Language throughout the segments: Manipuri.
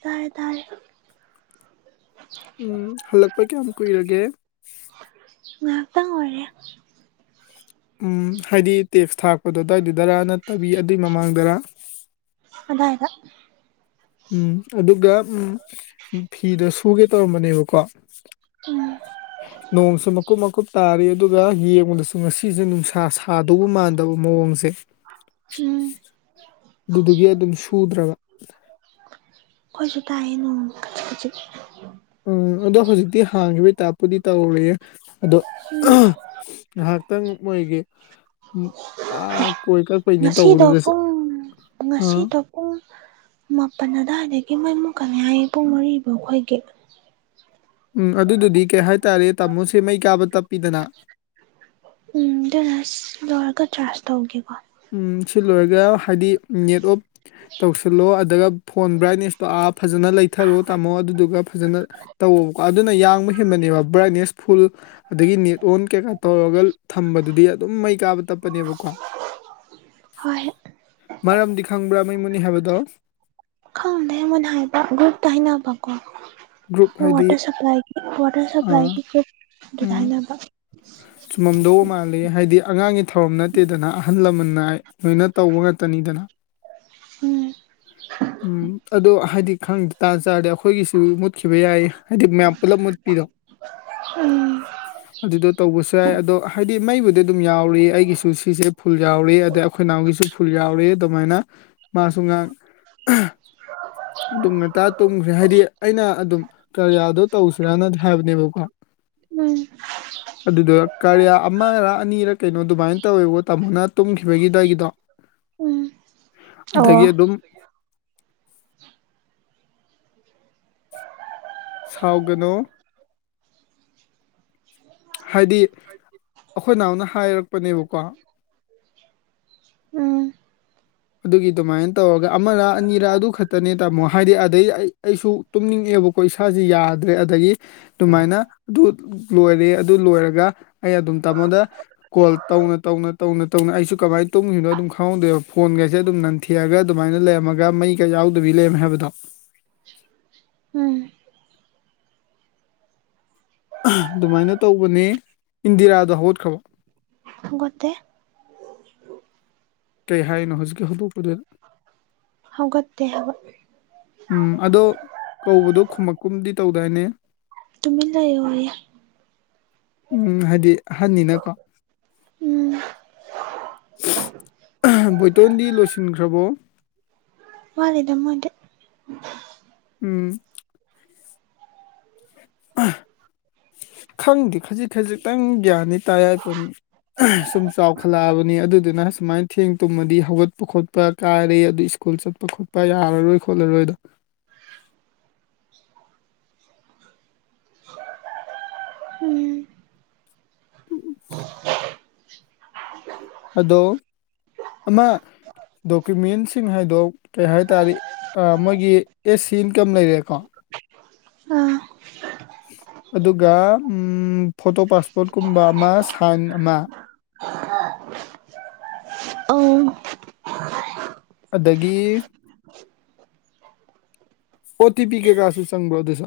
ꯇꯔꯦ ꯇꯔꯦ꯫ ꯎꯝ ꯍꯜꯂꯛꯄ ꯀꯌꯥꯝ ꯀꯨꯏꯔꯒꯦ꯫ ꯉꯥꯏꯍꯥꯛꯇꯪ ꯑꯣꯏꯔꯦ꯫ ꯎꯝ ꯍꯥꯏꯗꯤ ꯇꯦꯛꯁ ꯊꯥꯛꯄꯗꯨ ꯑꯗꯨꯋꯥꯏꯗꯨꯗꯔ ꯅꯠꯇꯕꯤ ꯑꯗꯨꯏ ꯃꯃꯥꯡꯗꯔ꯫ ꯑꯗꯩ ꯍꯣꯛ꯫ ꯎꯝ ꯑꯗꯨꯒ ꯎꯝ ꯐꯤꯗꯣ ꯁꯨꯒꯦ ꯇꯧꯔꯝꯕꯅꯦꯕꯀꯣ꯫ ꯎꯝ꯫ ꯎꯝ꯫ ꯅꯣꯡꯁꯨ ꯃꯀꯨꯞ ꯃꯀꯨꯞ ꯇꯥꯔꯤ ꯑꯗꯨꯒ ꯌꯦꯡꯕꯗꯁꯨ ꯉꯁꯤꯁꯦ ꯅꯨꯡꯁꯥ ꯁꯥꯗꯧꯕ ꯃꯥꯟꯗꯕ ꯃꯑꯣꯡꯁꯦ ꯎꯝ ꯑꯗꯨꯗꯨꯒꯤ ꯑꯗꯨꯝ ꯁꯨꯗ꯭ꯔꯕ ꯑꯩꯈꯣꯏꯁꯨ ꯇꯥꯏꯌꯦ ꯅꯅꯨꯡ ꯎꯝ ꯑꯗꯣ ꯍꯧꯖꯤꯛꯇꯤ ꯍꯥꯡꯈꯤꯕ ꯏ ꯇꯥꯏꯞꯄꯨꯗꯤ ꯇꯧꯔꯦ ꯑꯗꯣ ꯎꯝ ꯉꯥꯏꯍꯥꯛꯇꯪ ꯃꯣꯏꯒꯤ ꯑꯥ ꯀꯣꯏ ꯀꯛꯄꯩꯅꯦ ꯉꯁꯤꯗꯣ ꯇꯧꯕꯗꯨꯗꯁꯨ ꯄꯨꯡ ꯑꯥ ꯉꯁꯤꯗꯣ ꯄꯨꯡ ꯃꯥꯄꯜ ꯑꯗꯨꯗꯥꯋꯥꯏꯗꯒꯤ ꯃꯩ ꯃꯨꯛꯀꯅꯤ ꯍꯥꯏꯏꯌꯦ ꯄꯨꯡ ꯃꯔꯤꯕꯨ ꯑꯩꯈꯣꯏꯒꯤ ꯎꯝ ꯑꯗꯨꯗꯨꯗꯤ ꯀꯩ ꯍꯥꯏꯇꯥꯔꯦ ꯇꯥꯃꯣꯁꯦ ꯃꯩ ꯀꯥꯕ ꯇꯞꯄꯤꯗꯅ ꯎꯝ ꯑꯗꯨꯅ ꯂꯣꯏꯔꯒ ꯆꯔꯖ ꯇꯧꯒꯦꯀꯣ꯫ ꯁꯤ ꯂꯣꯏꯔꯒ ꯍꯥꯏꯗꯤ ꯅꯦꯠ ꯑꯣꯞ ꯇꯧꯁꯤꯜꯂꯣ ꯑꯗꯨꯒ ꯐꯣꯟ ꯕ꯭ꯔꯥꯏꯠꯅꯦꯁꯇꯣ ꯑꯞ꯫ ꯐꯖꯅ ꯂꯩꯊꯔꯣ ꯇꯥꯝꯃꯣ ꯑꯗꯨꯗꯨꯒ ꯐꯖꯅ ꯇꯧꯋꯣꯕꯀꯣ꯫ ꯑꯗꯨꯅ ꯌꯥꯡꯕ ꯍꯦꯟꯅꯅꯦꯕ ꯕ꯭ꯔꯥꯏꯠꯅꯦꯁ ꯐꯨꯜ ꯑꯗꯒꯤ ꯅꯦꯠ ꯑꯣꯟ ꯀꯩꯀꯥ꯫ ꯇꯧꯔꯒ ꯊꯝꯕꯗꯨꯗꯤ ꯑꯗꯨꯝ ꯃꯩ ꯀꯥꯕ ꯇꯞꯄꯅꯦꯕꯀꯣ꯫ ꯍꯣꯏ꯫ ꯃꯔꯝꯗꯤ ꯈꯪꯕ꯭ꯔꯥ ꯃꯩ ꯃꯨꯅꯤ ꯍꯥꯏꯕꯗꯣ꯫ ꯑꯗꯩ ꯑꯃꯅ ꯍꯪꯉꯛꯄ ꯀꯣ ꯒꯔꯨꯨꯞꯇ ꯍꯥꯏꯅꯕꯀꯣ ꯒ꯭ꯔꯨꯞ ꯍꯥꯏꯗꯤ ꯋꯥꯇꯔꯁꯄ꯭ꯂꯥꯏ ꯁꯄꯥ꯭ꯂꯏ꯫ ꯋꯥꯇꯔ ꯁꯄ꯭ꯂꯥꯏꯒꯤ ꯒꯨꯔꯞ ꯑꯗꯨꯗ ꯍꯥꯏꯅꯕ꯫ ꯆꯨꯝꯃꯝꯗꯧꯕ ꯃꯥꯜꯂꯤ ꯍꯥꯏꯗꯤ ꯑꯉꯥꯡꯒꯤ ꯊꯧꯔꯝ ꯅꯠꯇꯦꯗꯅ ꯑꯍꯜ ꯂꯃꯟꯅ ꯂꯣꯏꯅ ꯇꯧꯕ ꯉꯥꯛꯇꯅꯤꯗꯅ ꯎꯝ ꯎꯝ ꯑꯗꯣ ꯍꯥꯏꯗꯤ ꯈꯪꯗꯦ ꯗꯥꯥꯟꯁ ꯇꯥꯔꯗ ꯑꯩꯈꯣꯏꯒꯤꯁꯨ ꯃꯨꯠꯈꯤꯕ ꯌꯥꯏ ꯍꯥꯏꯗꯤ ꯃꯌꯥꯝ ꯄꯨꯂꯞ ꯃꯨꯠꯄꯤꯔꯣ ꯎꯝ ꯑꯗꯨꯗ ꯇꯧꯕꯁꯨ ꯌꯥꯏ ꯑꯗꯣ ꯍꯥꯏꯗꯤ ꯃꯩꯕꯨꯗꯤ ꯑꯗꯨꯝ ꯌꯥꯎꯔꯤ ꯑꯩꯒꯤꯁꯨ ꯁꯤꯁꯦ ꯐꯨꯜ ꯌꯥꯎꯔꯤ ꯑꯗꯩ ꯑꯩꯈꯣꯏ ꯏ ꯅꯅꯥꯎꯒꯤꯁꯨ ꯐꯨꯜ ꯌꯥꯎꯔꯤ ꯑꯗꯨꯃꯥꯏꯅ ꯃꯥꯁꯨ ꯉꯍꯥꯡ ꯑꯗꯨꯝ ꯉꯇꯥ ꯇꯨꯝꯈ꯭ꯔꯦ ꯍꯥꯏꯗꯤ ꯑꯩꯅ ꯑꯗꯨꯝ ꯀꯔꯤꯌꯥꯗꯣ ꯇꯧꯁꯤꯔꯅ ꯍꯥꯏꯕꯅꯦꯕꯀꯣ ꯎꯝ ꯑꯗꯨꯗ ꯀꯔꯤꯌꯥ ꯑꯃꯔ ꯑꯅꯤꯔ ꯀꯩꯅꯣ ꯑꯗꯨꯃꯥꯏꯅ ꯇꯧꯋꯦꯕꯣ ꯇꯥꯃꯣꯅ ꯇꯨꯝꯈꯤꯕꯒꯤꯗꯥꯏꯒꯤꯗꯣ ꯎꯝ [unintelligible] ꯑꯗꯒꯤ ꯑꯣ ꯑꯗꯨꯝ ꯁꯥꯎꯒꯅꯨ ꯍꯥꯏꯗꯤ ꯑꯩꯈꯣꯏ ꯅꯅꯥꯍꯝꯅ ꯍꯥꯏꯔꯛꯄꯅꯦꯕꯀꯣ ꯎꯝ ꯑꯗꯨꯒꯤ ꯑꯗꯨꯃꯥꯏꯅ ꯇꯧꯔꯒ ꯑꯃꯔ ꯑꯅꯤꯔꯥ ꯑꯗꯨ ꯈꯛꯇꯅꯦ ꯇꯥꯃꯣ ꯍꯥꯏꯗꯤ ꯑꯗꯩ ꯑꯩ ꯑꯩꯁꯨ ꯇꯨꯝꯅꯤꯡꯑꯦꯕꯀꯣ ꯏꯁꯥꯥꯁꯦ ꯌꯥꯗ꯭ꯔꯦ ꯑꯗꯒꯤ ꯑꯗꯨꯃꯥꯏꯅ ꯑꯗꯨ ꯂꯣꯏꯔꯦ ꯑꯗꯨ ꯂꯣꯏꯔꯒ ꯑꯩ ꯑꯗꯨꯝ ꯇꯥꯃꯣꯗ ꯀꯣꯜ ꯇꯧꯅ ꯇꯧꯅ ꯇꯧꯅ ꯇꯧꯅ ꯑꯩꯁꯨ ꯀꯃꯥꯏꯅ ꯇꯨꯝꯒꯔ꯭ꯤꯅꯣ ꯑꯗꯨꯝ ꯈꯪꯍꯧꯗꯦꯕ ꯀꯣꯟꯒꯩꯁꯦ ꯑꯗꯨꯝ ꯅꯟꯊꯦꯛꯑꯒ ꯑꯗꯨꯃꯥꯏꯅ ꯂꯩꯔꯝꯃꯒ ꯃꯩꯒ ꯌꯥꯎꯗꯕꯤ ꯂꯩꯔꯝꯃꯦ ꯍꯥꯏꯕꯗꯣ ꯎꯝ ꯑꯗꯨꯃꯥꯏꯅ ꯇꯧꯕꯅꯦ ꯏꯟꯗꯤꯔꯥꯗ ꯍꯧꯣꯠꯈ꯭ꯔꯕ ꯉꯗꯦ ꯀꯩ ꯍꯥꯏꯅꯣ ꯍꯧꯖꯤꯛꯀꯤ ꯍꯧꯗꯣꯛꯄꯗ ꯍꯒꯠꯇꯦ ꯍꯥꯏꯕ ꯎꯝ ꯑꯗꯣ ꯀꯧꯕꯗꯣ ꯈꯨꯃꯀꯨꯝꯗꯤ ꯇꯧꯗꯥꯏꯅꯦ ꯇꯨꯃꯤ ꯂꯩꯏ ꯎꯝ ꯍꯥꯏꯗꯤ ꯑꯍꯟꯅꯤꯅꯀꯣ ꯎꯝ ꯕꯣꯏꯇꯣꯟꯗꯤ ꯂꯣꯏꯁꯤꯟꯈ꯭ꯔꯕꯣ ꯃꯥꯅꯤꯗ ꯃꯗꯦ [unintelligible] ꯎꯝ ꯈꯪꯗꯦ ꯈꯖꯤꯛ ꯈꯖꯤꯛꯇꯪ ꯒ꯭ꯌꯥꯟꯗꯤ ꯇꯥꯏ ꯍꯥꯏ ꯄꯣꯅꯤ ꯁꯨꯝ ꯆꯥꯎꯈꯠꯂꯛꯑꯕꯅꯤ ꯑꯗꯨꯗꯨꯅ ꯁꯨꯃꯥꯏꯅ ꯊꯦꯡ ꯇꯨꯝꯃꯗꯤ ꯍꯧꯒꯠꯄ ꯈꯣꯠꯄ ꯀꯥꯏꯔꯦ ꯁ꯭ꯀꯨꯜ ꯆꯠꯄ ꯈꯣꯠꯄ ꯌꯥꯔꯔꯣꯏ ꯈꯣꯠꯂꯔꯣꯏ ꯎꯝ [unintelligible] ꯑꯗꯣ ꯑꯃꯥ ꯗꯣꯀꯨꯃꯦꯟꯁꯤꯡ ꯍꯥꯏꯗꯣ ꯀꯩ ꯍꯥꯏꯇꯥꯔꯦ ꯃꯣꯏꯒꯤ ꯑꯦꯁ ꯁꯤ ꯏꯟꯀꯝ ꯂꯩꯔꯦꯀꯣ ꯑꯥ ꯑꯗꯨꯒ ꯐꯣꯇꯣ ꯄꯥꯁꯄꯣꯔꯠꯀꯨꯝꯕ ꯑꯃ ꯁꯥꯏꯟ ꯑꯃ [unintelligible] ꯑꯧ ꯑꯗꯒꯤ ꯑꯣꯇꯤ ꯄꯤ ꯀꯩꯀꯥꯁꯨ ꯆꯪꯕ ꯑꯗꯨꯗꯣ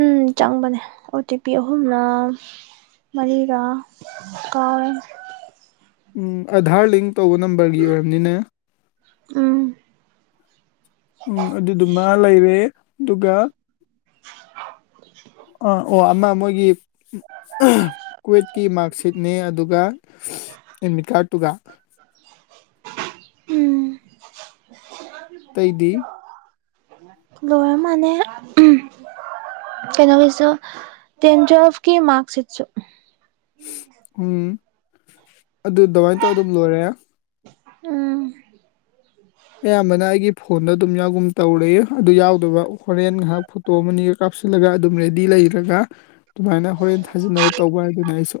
ꯎꯝ ꯆꯪꯕꯅꯦ ꯑꯣ ꯇꯤ ꯄꯤ ꯑꯍꯨꯝꯂꯥ ꯃꯔꯤꯔꯥ ꯀꯥꯎꯔꯦ ꯎꯝ ꯑꯙꯥꯔ ꯂꯤꯡ ꯇꯧꯕ ꯅꯝꯕꯔꯒꯤ ꯑꯣꯏꯔꯝꯅꯤꯅꯦ ꯎꯝ ꯎꯝ ꯑꯗꯨꯗꯨꯃ ꯂꯩꯔꯦ ꯑꯗꯨꯒ ꯑꯥ ꯑꯣ ꯑꯃ ꯃꯣꯏꯒꯤ ꯀ꯭ꯨꯋꯦꯠꯀꯤ ꯃꯥꯔꯛꯁꯤꯠꯅꯦ ꯑꯗꯨꯒ ꯑꯦꯗꯃꯤꯠ ꯀꯥꯔꯠꯇꯨꯒ ꯎꯝ [unintelligible] ꯂꯣꯏꯔꯥ ꯃꯅꯦ ꯎꯝ ꯀꯩꯅꯣꯒꯤꯁꯨ ꯇꯦꯟ ꯇꯨꯋꯦꯞ ꯀꯤ ꯃꯥꯔꯛ ꯁꯤꯠꯁꯨ ꯎꯝ ꯑꯗꯨ ꯗꯨꯃꯥꯏꯅ ꯇꯧꯔ ꯑꯗꯨꯝ ꯂꯣꯏꯔꯦ ꯎꯝ ꯑꯌꯥꯝꯕꯅ ꯑꯩꯒꯤ ꯐꯣꯟꯗ ꯑꯗꯨꯝ ꯌꯥꯎꯒꯨꯝ ꯇꯧꯔꯤ ꯑꯗꯨ ꯌꯥꯎꯗꯕ ꯍꯣꯔꯦꯟ ꯉꯥꯏꯍꯥꯛ ꯐꯣꯇꯣ ꯑꯃꯥ ꯑꯅꯤꯒ ꯀꯥꯞꯁꯤꯜꯂꯒ ꯑꯗꯨꯝ ꯔꯦꯗꯤ ꯂꯩꯔꯒ ꯑꯗꯨꯃꯥꯏꯅ ꯍꯣꯔꯦꯟ ꯊꯥꯖꯟꯅꯕ ꯇꯧꯕ ꯍꯥꯏꯗꯅ ꯑꯩꯁꯨ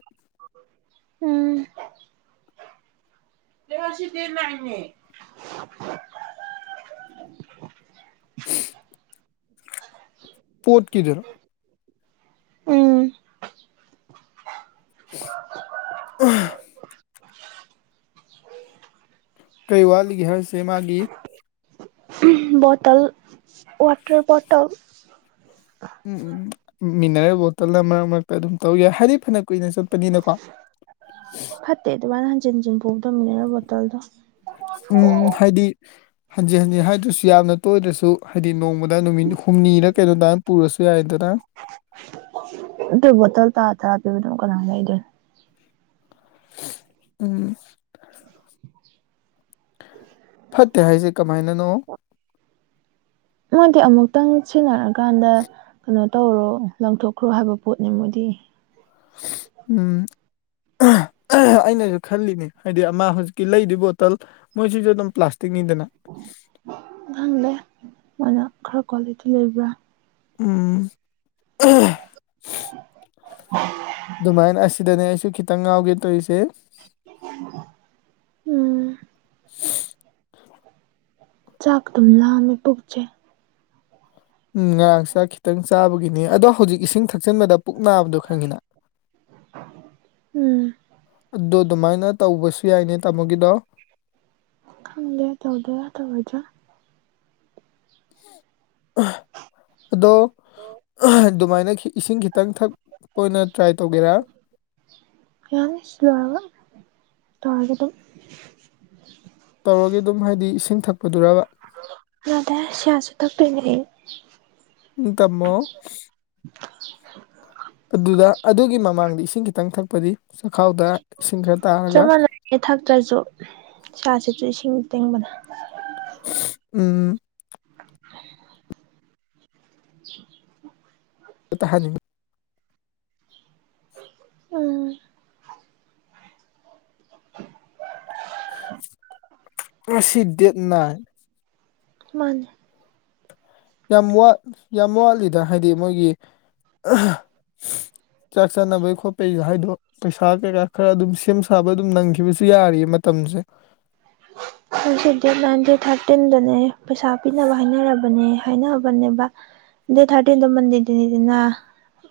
ꯎꯝ [unintelligible] ꯄꯣꯠꯀꯤꯗꯨꯔꯣ ꯎꯝ [unintelligible] ꯀꯩ ꯋꯥꯠꯂꯤꯒꯦ ꯍꯥꯏꯁꯦ ꯃꯥꯒꯤ ꯕꯣꯇꯜ ꯋꯥꯇꯔ ꯕꯣꯇꯜ ꯎꯝ ꯎꯝ ꯃꯤꯅꯔꯦꯜ ꯕꯣꯇꯜꯅ ꯃꯔꯛ ꯃꯔꯛꯇ ꯑꯗꯨꯝ ꯇꯧ ꯌꯥꯏ ꯍꯥꯏꯗꯤ ꯐꯅ ꯀꯨꯏꯅ ꯆꯠꯄꯅꯤꯅꯀꯣ ꯐꯠꯇꯦ ꯑꯗꯨꯃꯥꯏꯅ ꯍꯟꯖꯤꯟ ꯍꯖꯤꯟ ꯄꯨꯕꯗꯣ ꯃꯤꯟꯅꯔꯦꯜ ꯕꯣꯇꯜꯗꯣ ꯎꯝ ꯍꯥꯏꯗꯤ ꯍꯟꯖꯤ ꯍꯟꯖꯤ ꯍꯥꯏꯗ꯭ꯔꯁꯨ ꯌꯥꯝꯅ ꯇꯣꯏꯗ꯭ꯔꯁꯨ ꯍꯥꯏꯗꯤ ꯅꯣꯡꯃꯗ ꯅꯨꯃꯤꯠ ꯍꯨꯝꯅꯤꯔꯥ ꯀꯩꯅꯣ ꯗꯨꯃꯥꯏꯟ ꯄꯨꯔꯁꯨ ꯌꯥꯏꯗꯅ ꯑꯗꯨ ꯕꯣꯇꯜ ꯇꯔꯥ ꯇꯔꯥ ꯄꯤꯕꯗꯨꯕꯨ ꯀꯅꯥꯟ ꯂꯩꯗꯣꯏꯅꯣ ꯎꯝ ꯐꯠꯇꯦ ꯍꯥꯏꯁꯦ ꯀꯃꯥꯏꯅꯅꯣ ꯃꯣꯏꯗꯤ ꯑꯃꯨꯛꯇꯪ ꯁꯤꯟꯅꯔꯀꯥꯟꯗ ꯀꯩꯅꯣ ꯇꯧꯔꯣ ꯂꯪꯊꯣꯛꯈ꯭ꯔꯣ ꯍꯥꯏꯕ ꯄꯣꯠꯅꯤ ꯃꯣꯏꯗꯤ ꯎꯝ [unintelligible] ꯑꯩꯅꯁꯨ ꯈꯜꯂꯤꯅꯦ ꯍꯥꯏꯗꯤ ꯑꯃ ꯍꯧꯖꯤꯛꯀꯤ ꯂꯩꯗꯧ ꯕꯣꯇꯜ ꯃꯣꯏꯁꯨꯁꯨ ꯑꯗꯨꯝ ꯄ꯭ꯂꯥꯁꯇꯤꯛꯅꯤꯗꯅ ꯈꯪꯗꯦ ꯃꯣꯏꯅ ꯈꯔ ꯀ꯭ꯋꯥꯂꯤꯇꯤ ꯂꯩꯕ꯭ꯔ ꯎꯝ [unintelligible] [unintelligible] ꯑꯗꯨꯃꯥꯏꯅ ꯑꯁꯤꯗꯅꯦ ꯑꯩꯁꯨ ꯈꯤꯇꯪ ꯉꯥꯎꯒꯦ ꯇꯧꯔꯤꯁꯦ ꯎꯝ ꯆꯥꯛ ꯇꯨꯝ ꯂꯥꯝꯃꯦ ꯄꯨꯛꯆꯦ ꯎꯝ ꯉꯔꯥꯡ ꯆꯥꯛ ꯈꯤꯇꯪ ꯆꯥꯕꯒꯤꯅꯤ ꯑꯗꯣ ꯍꯧꯖꯤꯛ ꯏꯁꯤꯡ ꯊꯛꯆꯟꯕꯗ ꯄꯨꯛ ꯅꯥꯕꯗ ꯈꯪꯉꯤꯅ [inaudible] ꯎꯝ ꯑꯗꯨ ꯑꯗꯨꯃꯥꯏꯅ ꯇꯧꯕꯁꯨ ꯌꯥꯏꯅꯦ ꯇꯥꯃꯣꯒꯤꯗꯣ ꯈꯪꯗꯦ ꯇꯧꯗꯣꯏꯔꯥ ꯇꯧꯔꯣꯏꯗ꯭ꯔꯥ ꯑꯗꯣ ꯑꯗꯨꯃꯥꯏꯅꯈꯤ ꯏꯁꯤꯡ ꯈꯤ ꯈꯤꯇꯪ ꯊꯛꯄ ꯑꯣꯏꯅ ꯇ꯭ꯔꯥꯏ ꯇꯧꯒꯦꯔꯥ ꯌꯥꯅꯤ ꯁꯤ ꯂꯣꯏꯔꯒ ꯇꯧꯔꯒꯦ ꯑꯗꯨꯝ ꯇꯧꯔꯒꯦ ꯑꯗꯨꯝ ꯍꯥꯏꯗꯤ ꯏꯁꯤꯡ ꯊꯛꯄꯗꯨꯔꯕ ꯅꯠꯇꯦ ꯁꯤꯌꯥꯁꯨꯠ ꯊꯛꯇꯣꯏꯅꯦ ꯑꯩ [unintelligible] ꯇꯝꯃꯣ ꯑꯗꯨꯗ ꯑꯗꯨꯒꯤ ꯃꯃꯥꯡꯗ ꯏꯁꯤꯡ ꯈꯤꯇꯪ ꯊꯛꯄꯗꯤ ꯆꯥꯛꯈꯥꯎꯗ ꯏꯁꯤꯡ ꯈꯔ ꯆꯞ ꯇꯥꯔꯒ ꯃꯥꯟꯅꯩꯌꯦ ꯊꯛꯇ꯭ꯔꯁꯨ ꯆꯤꯌꯥ ꯁꯤꯗꯇꯨ ꯏꯁꯤꯡ ꯇꯤꯡꯕꯅꯦ ꯎꯝ [unintelligible] [unintelligible] ꯎꯝ ꯉꯁꯤ ꯗꯦꯠ ꯅꯥꯏꯟ ꯃꯥꯅꯤ ꯌꯥꯝ ꯋꯥꯠ ꯌꯥꯝ ꯋꯥꯠꯂꯤꯗ ꯍꯥꯏꯗꯤ ꯃꯣꯏꯒꯤ ꯆꯥꯛ ꯆꯥꯅꯕꯩ ꯈꯣꯠꯄꯩ ꯍꯥꯏꯗꯣ ꯄꯩꯁꯥ ꯀꯩꯀꯥ ꯈꯔ ꯑꯗꯨꯝ ꯁꯦꯝ ꯁꯥꯕ ꯑꯗꯨꯝ ꯅꯪꯈꯤꯕꯁꯨ ꯌꯥꯔꯤꯌꯦ ꯃꯇꯝꯁꯦ [inaudible] ꯑꯩꯁꯦ ꯗꯦꯠ ꯅꯥꯏꯟꯇꯤꯟ ꯊꯥꯔꯇꯤꯟꯗꯅꯦ ꯄꯩꯁꯥ ꯄꯤꯅꯕ ꯍꯥꯏꯅꯔꯕꯅꯦ ꯍꯥꯏꯅꯕꯅꯦꯕ ꯗꯦꯠ ꯊꯥꯔꯇꯤꯟꯗꯣ ꯃꯟꯗꯦꯗꯅꯤꯗꯅ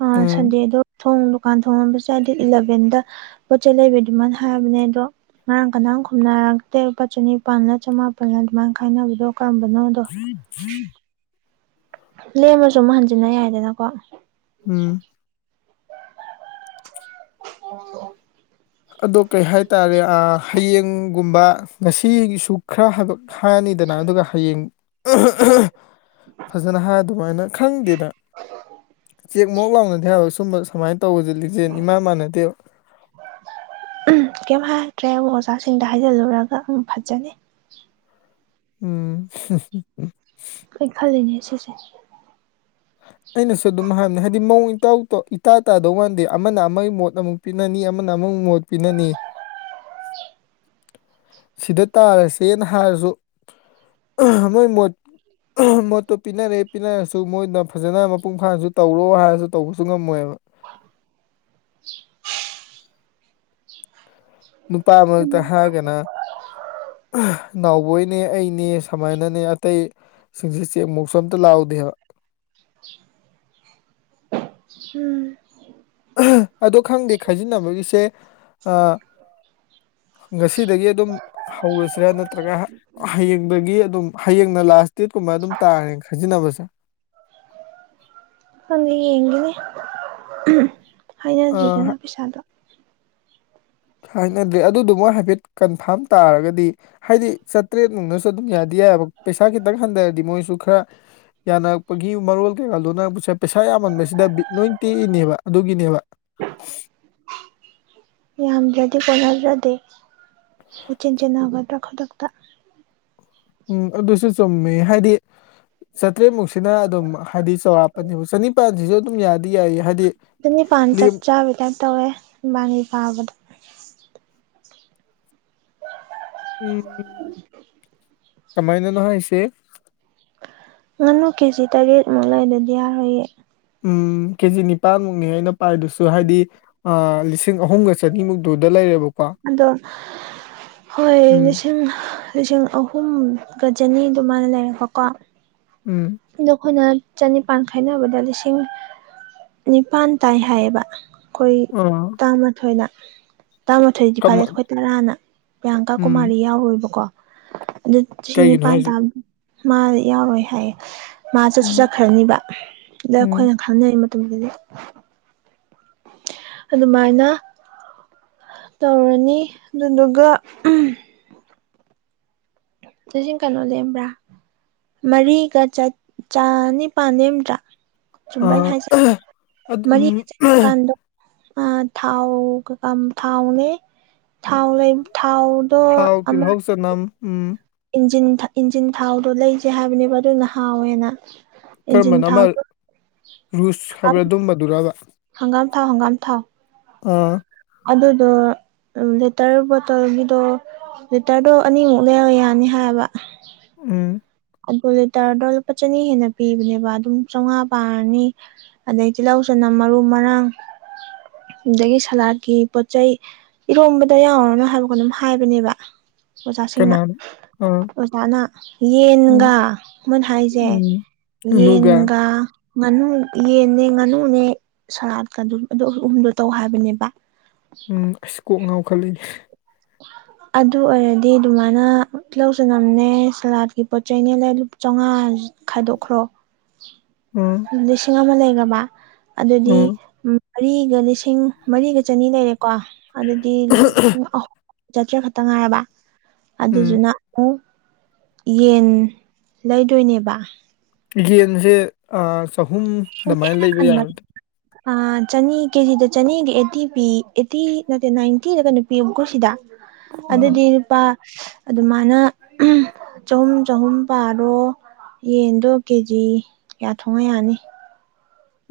ꯑꯥ ꯎꯝ ꯁꯟꯗꯦꯗꯨ ꯊꯣꯡ ꯗꯨꯀꯥꯟ ꯊꯣꯡꯂꯣꯟꯕꯁꯨ ꯌꯥꯏ ꯗꯦꯠ ꯏꯂꯚꯦꯟꯗ ꯄꯣꯠ ꯆꯩ ꯂꯩꯕꯩ ꯗꯨꯃꯥꯏꯅ ꯍꯥꯏꯕꯅꯦ ꯑꯗꯣ ꯉꯔꯥꯡ ꯀꯅꯥꯝ ꯈꯨꯝꯅꯔꯛ ꯇꯦ ꯂꯨꯄꯥ ꯆꯅꯤꯄꯥꯜꯂ ꯆꯥꯃꯥꯄꯜꯂ ꯑꯗꯨꯃꯥꯏꯅ ꯈꯥꯏꯅꯕꯗꯣ ꯀꯔꯝꯕꯅꯣꯗꯣ [inaudible] ꯂꯦꯝꯃꯁꯨ ꯑꯃꯨꯛ ꯍꯟꯖꯤꯟꯅ ꯌꯥꯏꯗꯅꯀꯣ ꯎꯝ [inaudible] [inaudible] ꯑꯗꯣ ꯀꯩ ꯍꯥꯏꯇꯥꯔꯦ ꯑꯥ ꯍꯌꯦꯡꯒꯨꯝꯕ ꯉꯁꯤꯒꯤꯁꯨ ꯈꯔ ꯍꯥꯏꯕꯛ ꯐꯥꯅꯤꯗꯅ ꯑꯗꯨꯒ ꯍꯌꯦꯡ ꯐꯖꯅ ꯍꯥꯏ ꯑꯗꯨꯃꯥꯏꯅ ꯈꯪꯗꯦꯗ ꯆꯦꯛ ꯃꯣꯛ ꯂꯥꯎꯅꯗꯦ ꯍꯥꯏꯕ ꯁꯨꯝꯕ ꯁꯨꯃꯥꯏꯅ ꯇꯧꯕꯁꯦ ꯂꯤꯡꯖꯦꯟ ꯏꯃꯥꯟ ꯃꯥꯟꯅꯗꯦꯕ ꯎꯝ ꯀꯩꯝ ꯍꯥꯏꯔꯛꯇ꯭ꯔꯦꯕꯨ ꯑꯣꯖꯥꯁꯤꯡꯗ ꯍꯥꯏꯖꯤꯜꯂꯨꯔꯒ ꯎꯝ ꯐꯖꯅꯤ ꯎꯝ [unintelligible] ꯑꯩ ꯈꯜꯂꯤꯅꯦ ꯁꯤꯁꯦ ꯑꯩꯅꯁꯨ ꯑꯗꯨꯝ ꯍꯥꯏꯕꯅꯦ ꯍꯥꯏꯗꯤ ꯃꯑꯣꯡ ꯏꯇꯧ ꯇꯧ ꯏꯇꯥ ꯇꯥꯗꯧ ꯃꯥꯟꯗꯦ ꯑꯃꯅ ꯑꯃꯒꯤ ꯃꯣꯠ ꯑꯃꯨꯛ ꯄꯤꯅꯅꯤ ꯑꯃꯅ ꯑꯃꯨꯛ ꯃꯣꯠ ꯄꯤꯅꯅꯤ [inaudible] ꯁꯤꯗ ꯇꯥꯔꯁꯦꯅ ꯍꯥꯏꯔꯁꯨ ꯃꯣꯏ ꯃꯣꯠ ꯃꯣꯠꯇꯣ ꯄꯤꯅꯔꯦ ꯄꯤꯅꯔꯁꯨ ꯃꯣꯏꯅ ꯐꯖꯅ ꯃꯄꯨꯡ ꯐꯥꯅꯁꯨ ꯇꯧꯔꯣ ꯍꯥꯏꯔꯁꯨ ꯇꯧꯕꯁꯨ ꯉꯝꯃꯣꯏꯕ ꯅꯨꯄꯥ ꯎꯝ ꯃꯔꯛꯇ ꯍꯥꯏꯔꯒꯅ ꯅꯥꯎꯕꯣꯏꯅꯦ ꯑꯩꯅꯦ ꯁꯨꯃꯥꯏꯅꯅꯦ ꯑꯇꯩ ꯁꯤꯡꯁꯤ ꯆꯦꯛ ꯃꯣꯛꯁꯨ ꯑꯝꯇ ꯂꯥꯎꯗꯦ ꯍꯥꯏꯕ ꯎꯝ ꯑꯗꯣ ꯈꯪꯗꯦ ꯈꯥꯏꯖꯤꯟꯅꯕꯒꯤꯁꯦ ꯑꯥ ꯉꯁꯤꯗꯒꯤ ꯑꯗꯨꯝ ꯍꯧꯔꯁꯤꯔꯥ ꯅꯠꯇ꯭ꯔꯒ ꯍꯌꯦꯡꯗꯒꯤ ꯑꯗꯨꯝ ꯍꯌꯦꯡꯅ ꯂꯥꯁ ꯗꯦꯠꯀꯨꯝꯕ ꯑꯗꯨꯝ ꯇꯥꯔꯦ ꯈꯥꯏꯖꯤꯟꯅꯕꯁꯦ ꯈꯪꯗꯦ ꯌꯦꯡꯒꯤꯅꯤ ꯑ ꯍꯥꯏꯅꯗꯔ꯭ꯤꯗꯅ ꯄꯩꯁꯥꯗꯣ ꯍꯥꯏꯅꯗ꯭ꯔꯦ ꯑꯗꯨꯗꯣ ꯃꯣꯏ ꯍꯥꯏꯐꯦꯠ ꯀꯟꯐꯥꯔꯝ ꯇꯥꯔꯒꯗꯤ ꯍꯥꯏꯗꯤ ꯆꯥꯇ꯭ꯔꯦꯠꯃꯨꯡꯅꯁꯨ ꯑꯗꯨꯝ ꯌꯥꯗꯤ ꯌꯥꯏꯕ ꯄꯩꯁꯥ ꯈꯤꯇꯪ ꯍꯟꯗꯔꯗꯤ ꯃꯣꯏꯁꯨ ꯈꯔ ꯌꯥꯅꯔꯛꯄꯒꯤ ꯃꯔꯣꯜ ꯀꯩꯀꯥ ꯂꯣꯟꯅꯔꯛꯄꯁꯦ ꯄꯩꯁꯥ ꯌꯥꯝꯃꯟꯕꯁꯤꯗ ꯕꯤꯠ ꯂꯣꯏ ꯇꯦꯛꯏꯅꯦꯕ ꯑꯗꯨꯒꯤꯅꯦꯕ [unintelligible] ꯌꯥꯝꯗ꯭ꯔꯗꯤ ꯀꯣꯟꯅꯗ꯭ꯔꯗꯤ ꯀꯣꯆꯦꯟ ꯆꯦꯟꯅꯒꯗ꯭ꯔꯥ ꯈꯨꯗꯛꯇ ꯎꯝ ꯑꯗꯨꯁꯨ ꯆꯨꯝꯃꯦ ꯍꯥꯏꯗꯤ ꯆꯇ꯭ꯔꯦꯠꯃꯨꯛꯁꯤꯅ ꯑꯗꯨꯝ ꯍꯥꯏꯗꯤ ꯆꯥꯎꯔꯥꯛꯄꯅꯤꯕ ꯆꯅꯤꯄꯥꯟꯖꯤꯖꯨ ꯑꯗꯨꯝ ꯌꯥ ꯆꯅꯤꯄꯥꯟ ꯆꯞ ꯆꯥꯕꯩ ꯇꯥꯏꯞ ꯇꯧꯋꯦ ꯏꯕꯥꯅꯤ ꯄꯥꯕꯗ ꯎꯝ ꯀꯃꯥꯏꯅꯅꯦ ꯍꯥꯏꯁꯦ ꯉꯥꯅꯨ ꯀꯦꯖꯤ ꯇꯔꯦꯠꯃꯨꯛ ꯂꯩꯗꯗꯤ ꯌꯥꯔꯣꯏꯌꯦ ꯎꯝ ꯀꯦꯖꯤ ꯅꯤꯄꯥꯟꯃꯨꯛꯅꯤ ꯑꯩꯅ ꯄꯥꯏꯗꯨꯁꯨ ꯍꯥꯏꯗꯤ ꯑꯥꯥ ꯂꯤꯁꯤꯡ ꯑꯍꯨꯝꯒ ꯆꯅꯤꯃꯨꯛ ꯗꯨꯗ ꯂꯩꯔꯦꯕ ꯑꯗꯣ ꯍꯣꯏ ꯎꯝ ꯂꯤꯁꯤꯡ ꯂꯤꯁꯤꯡ ꯑꯍꯨꯝꯒ ꯆꯅꯤ ꯑꯗꯨꯃꯥꯏꯅ ꯂꯩꯔꯦꯕꯀꯣ ꯎꯝ ꯑꯗꯣ ꯑꯩꯈꯣꯏꯅ ꯆꯅꯤꯄꯥꯟ ꯈꯥꯏꯅꯕꯗ ꯂꯤꯁꯤꯡ ꯅꯤꯄꯥꯟ ꯇꯥꯏ ꯍꯥꯏꯌꯦꯕ ꯈꯣꯏ ꯑ ꯇꯥꯃꯥꯊꯣꯏꯅ ꯇꯥꯃ ꯊꯣꯏꯗꯤ ꯐꯥꯗꯦ ꯀꯃ ꯈꯣꯏ ꯇꯔꯥꯅ ꯄ꯭ꯔꯤꯌꯥꯡꯀꯥ ꯎꯝ ꯀꯨꯃꯥꯔꯤ ꯌꯥꯎꯔꯣꯏꯕꯀꯣ ꯑꯗꯨ ꯆꯍꯤ ꯀꯩꯒꯤꯅꯣ ꯅꯤꯄꯥꯟ ꯍꯥꯏꯁꯦ ꯇꯥꯕ ꯃꯥ ꯌꯥꯎꯔꯣꯏ ꯍꯥꯏꯌꯦ ꯃꯥ ꯆꯠꯁꯨ ꯎꯝ ꯆꯠꯈ꯭ꯔꯅꯤꯕ ꯑꯗ ꯎꯝ ꯑꯈꯣꯏꯅ ꯈꯟꯅꯔꯤ ꯃꯇꯝꯗꯗꯤ ꯑꯗꯨꯃꯥꯏꯅ ꯇꯧꯔꯅꯤ ꯑꯗꯨꯗꯨꯒ [unintelligible] ꯀꯅꯣ ꯂꯦꯝꯕ꯭ꯔꯥ ꯃꯔꯤꯒ ꯆꯠ ꯆꯥꯅꯤꯄꯥꯟ ꯅꯦꯝꯗ꯭ꯔꯥ ꯆꯨꯝꯕꯔꯥ ꯑꯩꯅꯥ ꯑꯥ ꯍꯥꯏꯖꯦ ꯑꯗꯨꯝ ꯃꯔꯤꯒ ꯆꯅꯤꯄꯥꯟꯗꯣ ꯑ ꯊꯥꯎ ꯀꯀꯝ ꯊꯥꯎꯅꯦ ꯊꯥꯎ ꯂꯩ ꯊꯥꯎ ꯊꯥꯎ ꯇꯤꯜꯍꯧ ꯆꯅꯝ ꯎꯝ ꯏꯟꯖꯤꯟ ꯊ ꯏꯟꯖꯤꯟ ꯊꯥꯎꯗꯣ ꯂꯩꯖꯦ ꯍꯥꯏꯕꯅꯦꯕ ꯑꯗꯨꯅ ꯍꯥꯎꯋꯦꯅ ꯏꯟꯖꯤꯟ ꯀꯔꯝꯕꯅꯣ ꯑꯃ ꯊꯥꯎꯗꯣ ꯔꯨꯁ ꯍꯥꯏꯕꯥ ꯑꯗꯨꯝꯕꯗꯨꯔꯕ ꯍꯪꯒꯥꯝ ꯊꯥꯎ ꯍꯪꯒꯥꯝ ꯊꯥꯎ ꯑꯥ ꯑꯗꯨꯗꯣ ꯂꯦꯇꯔ ꯕꯣꯇꯜꯒꯤꯗꯣ ꯂꯤꯇꯔꯗꯣ ꯑꯅꯤꯃꯨꯛ ꯂꯩꯔꯒ ꯌꯥꯅꯤ ꯍꯥꯏꯕ ꯎꯝ ꯑꯗꯣ ꯂꯤꯇꯔꯗꯣ ꯂꯨꯄꯥ ꯆꯅꯤ ꯍꯦꯟꯅ ꯄꯤꯕꯅꯦꯕ ꯑꯗꯨꯝ ꯆꯧꯉꯥ ꯄꯥꯔꯅꯤ ꯑꯗꯩ ꯇꯤꯜꯍꯧ ꯆꯅꯝ ꯃꯔꯨ ꯃꯔꯥꯡ ꯑꯗꯒꯤ ꯁꯂꯥꯠꯀꯤ ꯄꯣꯠ ꯆꯩꯩ ꯏꯔꯣꯝꯕꯗ ꯌꯥꯎꯔꯣꯅꯨ ꯍꯥꯏꯕ꯭ꯔꯥ ꯀꯩꯅꯣꯝ ꯍꯥꯏꯕꯅꯦꯕ ꯑꯣꯖꯥꯁꯤꯡꯅ ꯀꯅꯥꯅꯣ ꯑꯥ ꯑꯣꯖꯥꯅ ꯏꯟꯒꯥ ꯎꯝ ꯃꯣꯏꯅ ꯍꯥꯏꯖꯦ ꯎꯝ ꯉꯥꯅꯨꯒ ꯌꯦꯟꯒ ꯑꯥ ꯉꯅꯨ ꯌꯦꯟꯅꯦ ꯉꯅꯨꯅꯦ ꯁꯂꯥꯠꯀ ꯑꯗꯨꯝ ꯑꯗꯨ ꯑꯍꯨꯝꯗꯣ ꯇꯧ ꯍꯥꯏꯕꯅꯦꯕ ꯎꯝ ꯑꯁ ꯀꯣꯛ ꯉꯥꯎꯈꯠꯂꯦꯅꯦ [inaudible] ꯑꯗꯨ ꯑꯣꯏꯔꯗꯤ ꯗꯨꯃꯥꯏꯅ ꯇꯤꯂꯧ ꯆꯅꯝꯅꯦ ꯁꯂꯥꯠꯀꯤ ꯄꯣꯠ ꯆꯩꯅꯦ ꯂꯩ ꯂꯨꯞꯄ ꯆꯧꯉꯥ ꯈꯥꯏꯗꯣꯛꯈ꯭ꯔꯣ ꯎꯝ ꯂꯤꯁꯤꯡ ꯑꯃ ꯂꯩꯒꯔꯥꯕ ꯑꯗꯨꯗꯤ ꯎꯝ ꯃꯔꯤꯒ ꯂꯤꯁꯤꯡ ꯁꯤꯡ ꯃꯔꯤꯒ ꯆꯅꯤ ꯂꯩꯔꯦꯀꯣ ꯑꯗꯨꯗꯤ ꯂꯤꯁꯤꯡ ꯑꯍꯨꯝ ꯆꯇ꯭ꯔꯦꯠ ꯈꯠꯇ ꯉꯥꯏꯔꯕ ꯎꯝ ꯑꯗꯨꯗꯨꯅ ꯎꯝ ꯌꯦꯟ ꯂꯩꯗꯣꯏꯅꯦꯕ ꯌꯦꯟꯖꯦ ꯑ ꯆꯍꯨꯝ ꯑꯗꯨꯃꯥꯏ ꯂꯩꯕ ꯌꯥꯕꯅꯤ ꯑ ꯆꯅꯤ ꯀꯦꯖꯤꯗ ꯆꯅꯤꯒꯤ ꯑꯩꯠꯇꯤ ꯄꯤ ꯑꯩꯠꯇꯤ ꯅꯠꯇꯦ ꯅꯥꯏꯟꯇꯤꯗ ꯀꯩꯅꯣ ꯄꯤꯕꯀꯣꯁꯤꯗ ꯑꯥ ꯑꯗꯨꯗꯤ ꯂꯨꯄꯥ ꯑꯗꯨꯃꯥꯏꯅ ꯆꯍꯨꯝ- ꯆꯍꯨꯝ ꯄꯥꯔꯣ ꯌꯦꯟꯗꯣ ꯀꯦꯖꯤ ꯀꯌꯥ ꯊꯣꯡꯉ ꯌꯥꯅꯤ?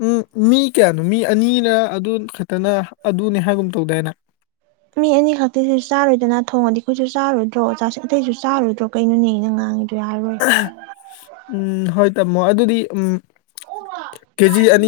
ꯎꯝ ꯃꯤ ꯀꯌꯥꯅꯣ ꯃꯤ ꯑꯅꯤꯅ ꯑꯗꯨ ꯈꯛꯇꯅ ꯑꯗꯨꯅꯦ ꯍꯥꯏꯒꯨꯝ ꯇꯧꯗꯥꯏꯅꯦ? ꯃꯤ ꯑꯅꯤ ꯈꯛꯇꯤꯁꯨ ꯆꯥꯔꯣꯏꯗꯅ ꯊꯣꯡꯉꯗꯤ ꯑꯩꯈꯣꯏꯁꯨ ꯆꯥꯔꯣꯏꯗ꯭ꯔꯣ ꯑꯇꯩꯁꯨ ꯆꯥꯔꯣꯏꯗ꯭ꯔꯣ ꯀꯩꯅꯣꯅꯦ ꯅꯪ ꯉꯥꯡꯉꯤ [unintelligible] ꯎꯝ ꯍꯣꯏ ꯇꯝꯃꯣ ꯑꯗꯨꯗꯤ ꯎꯝ ꯀꯦꯖꯤ ꯑꯅꯤ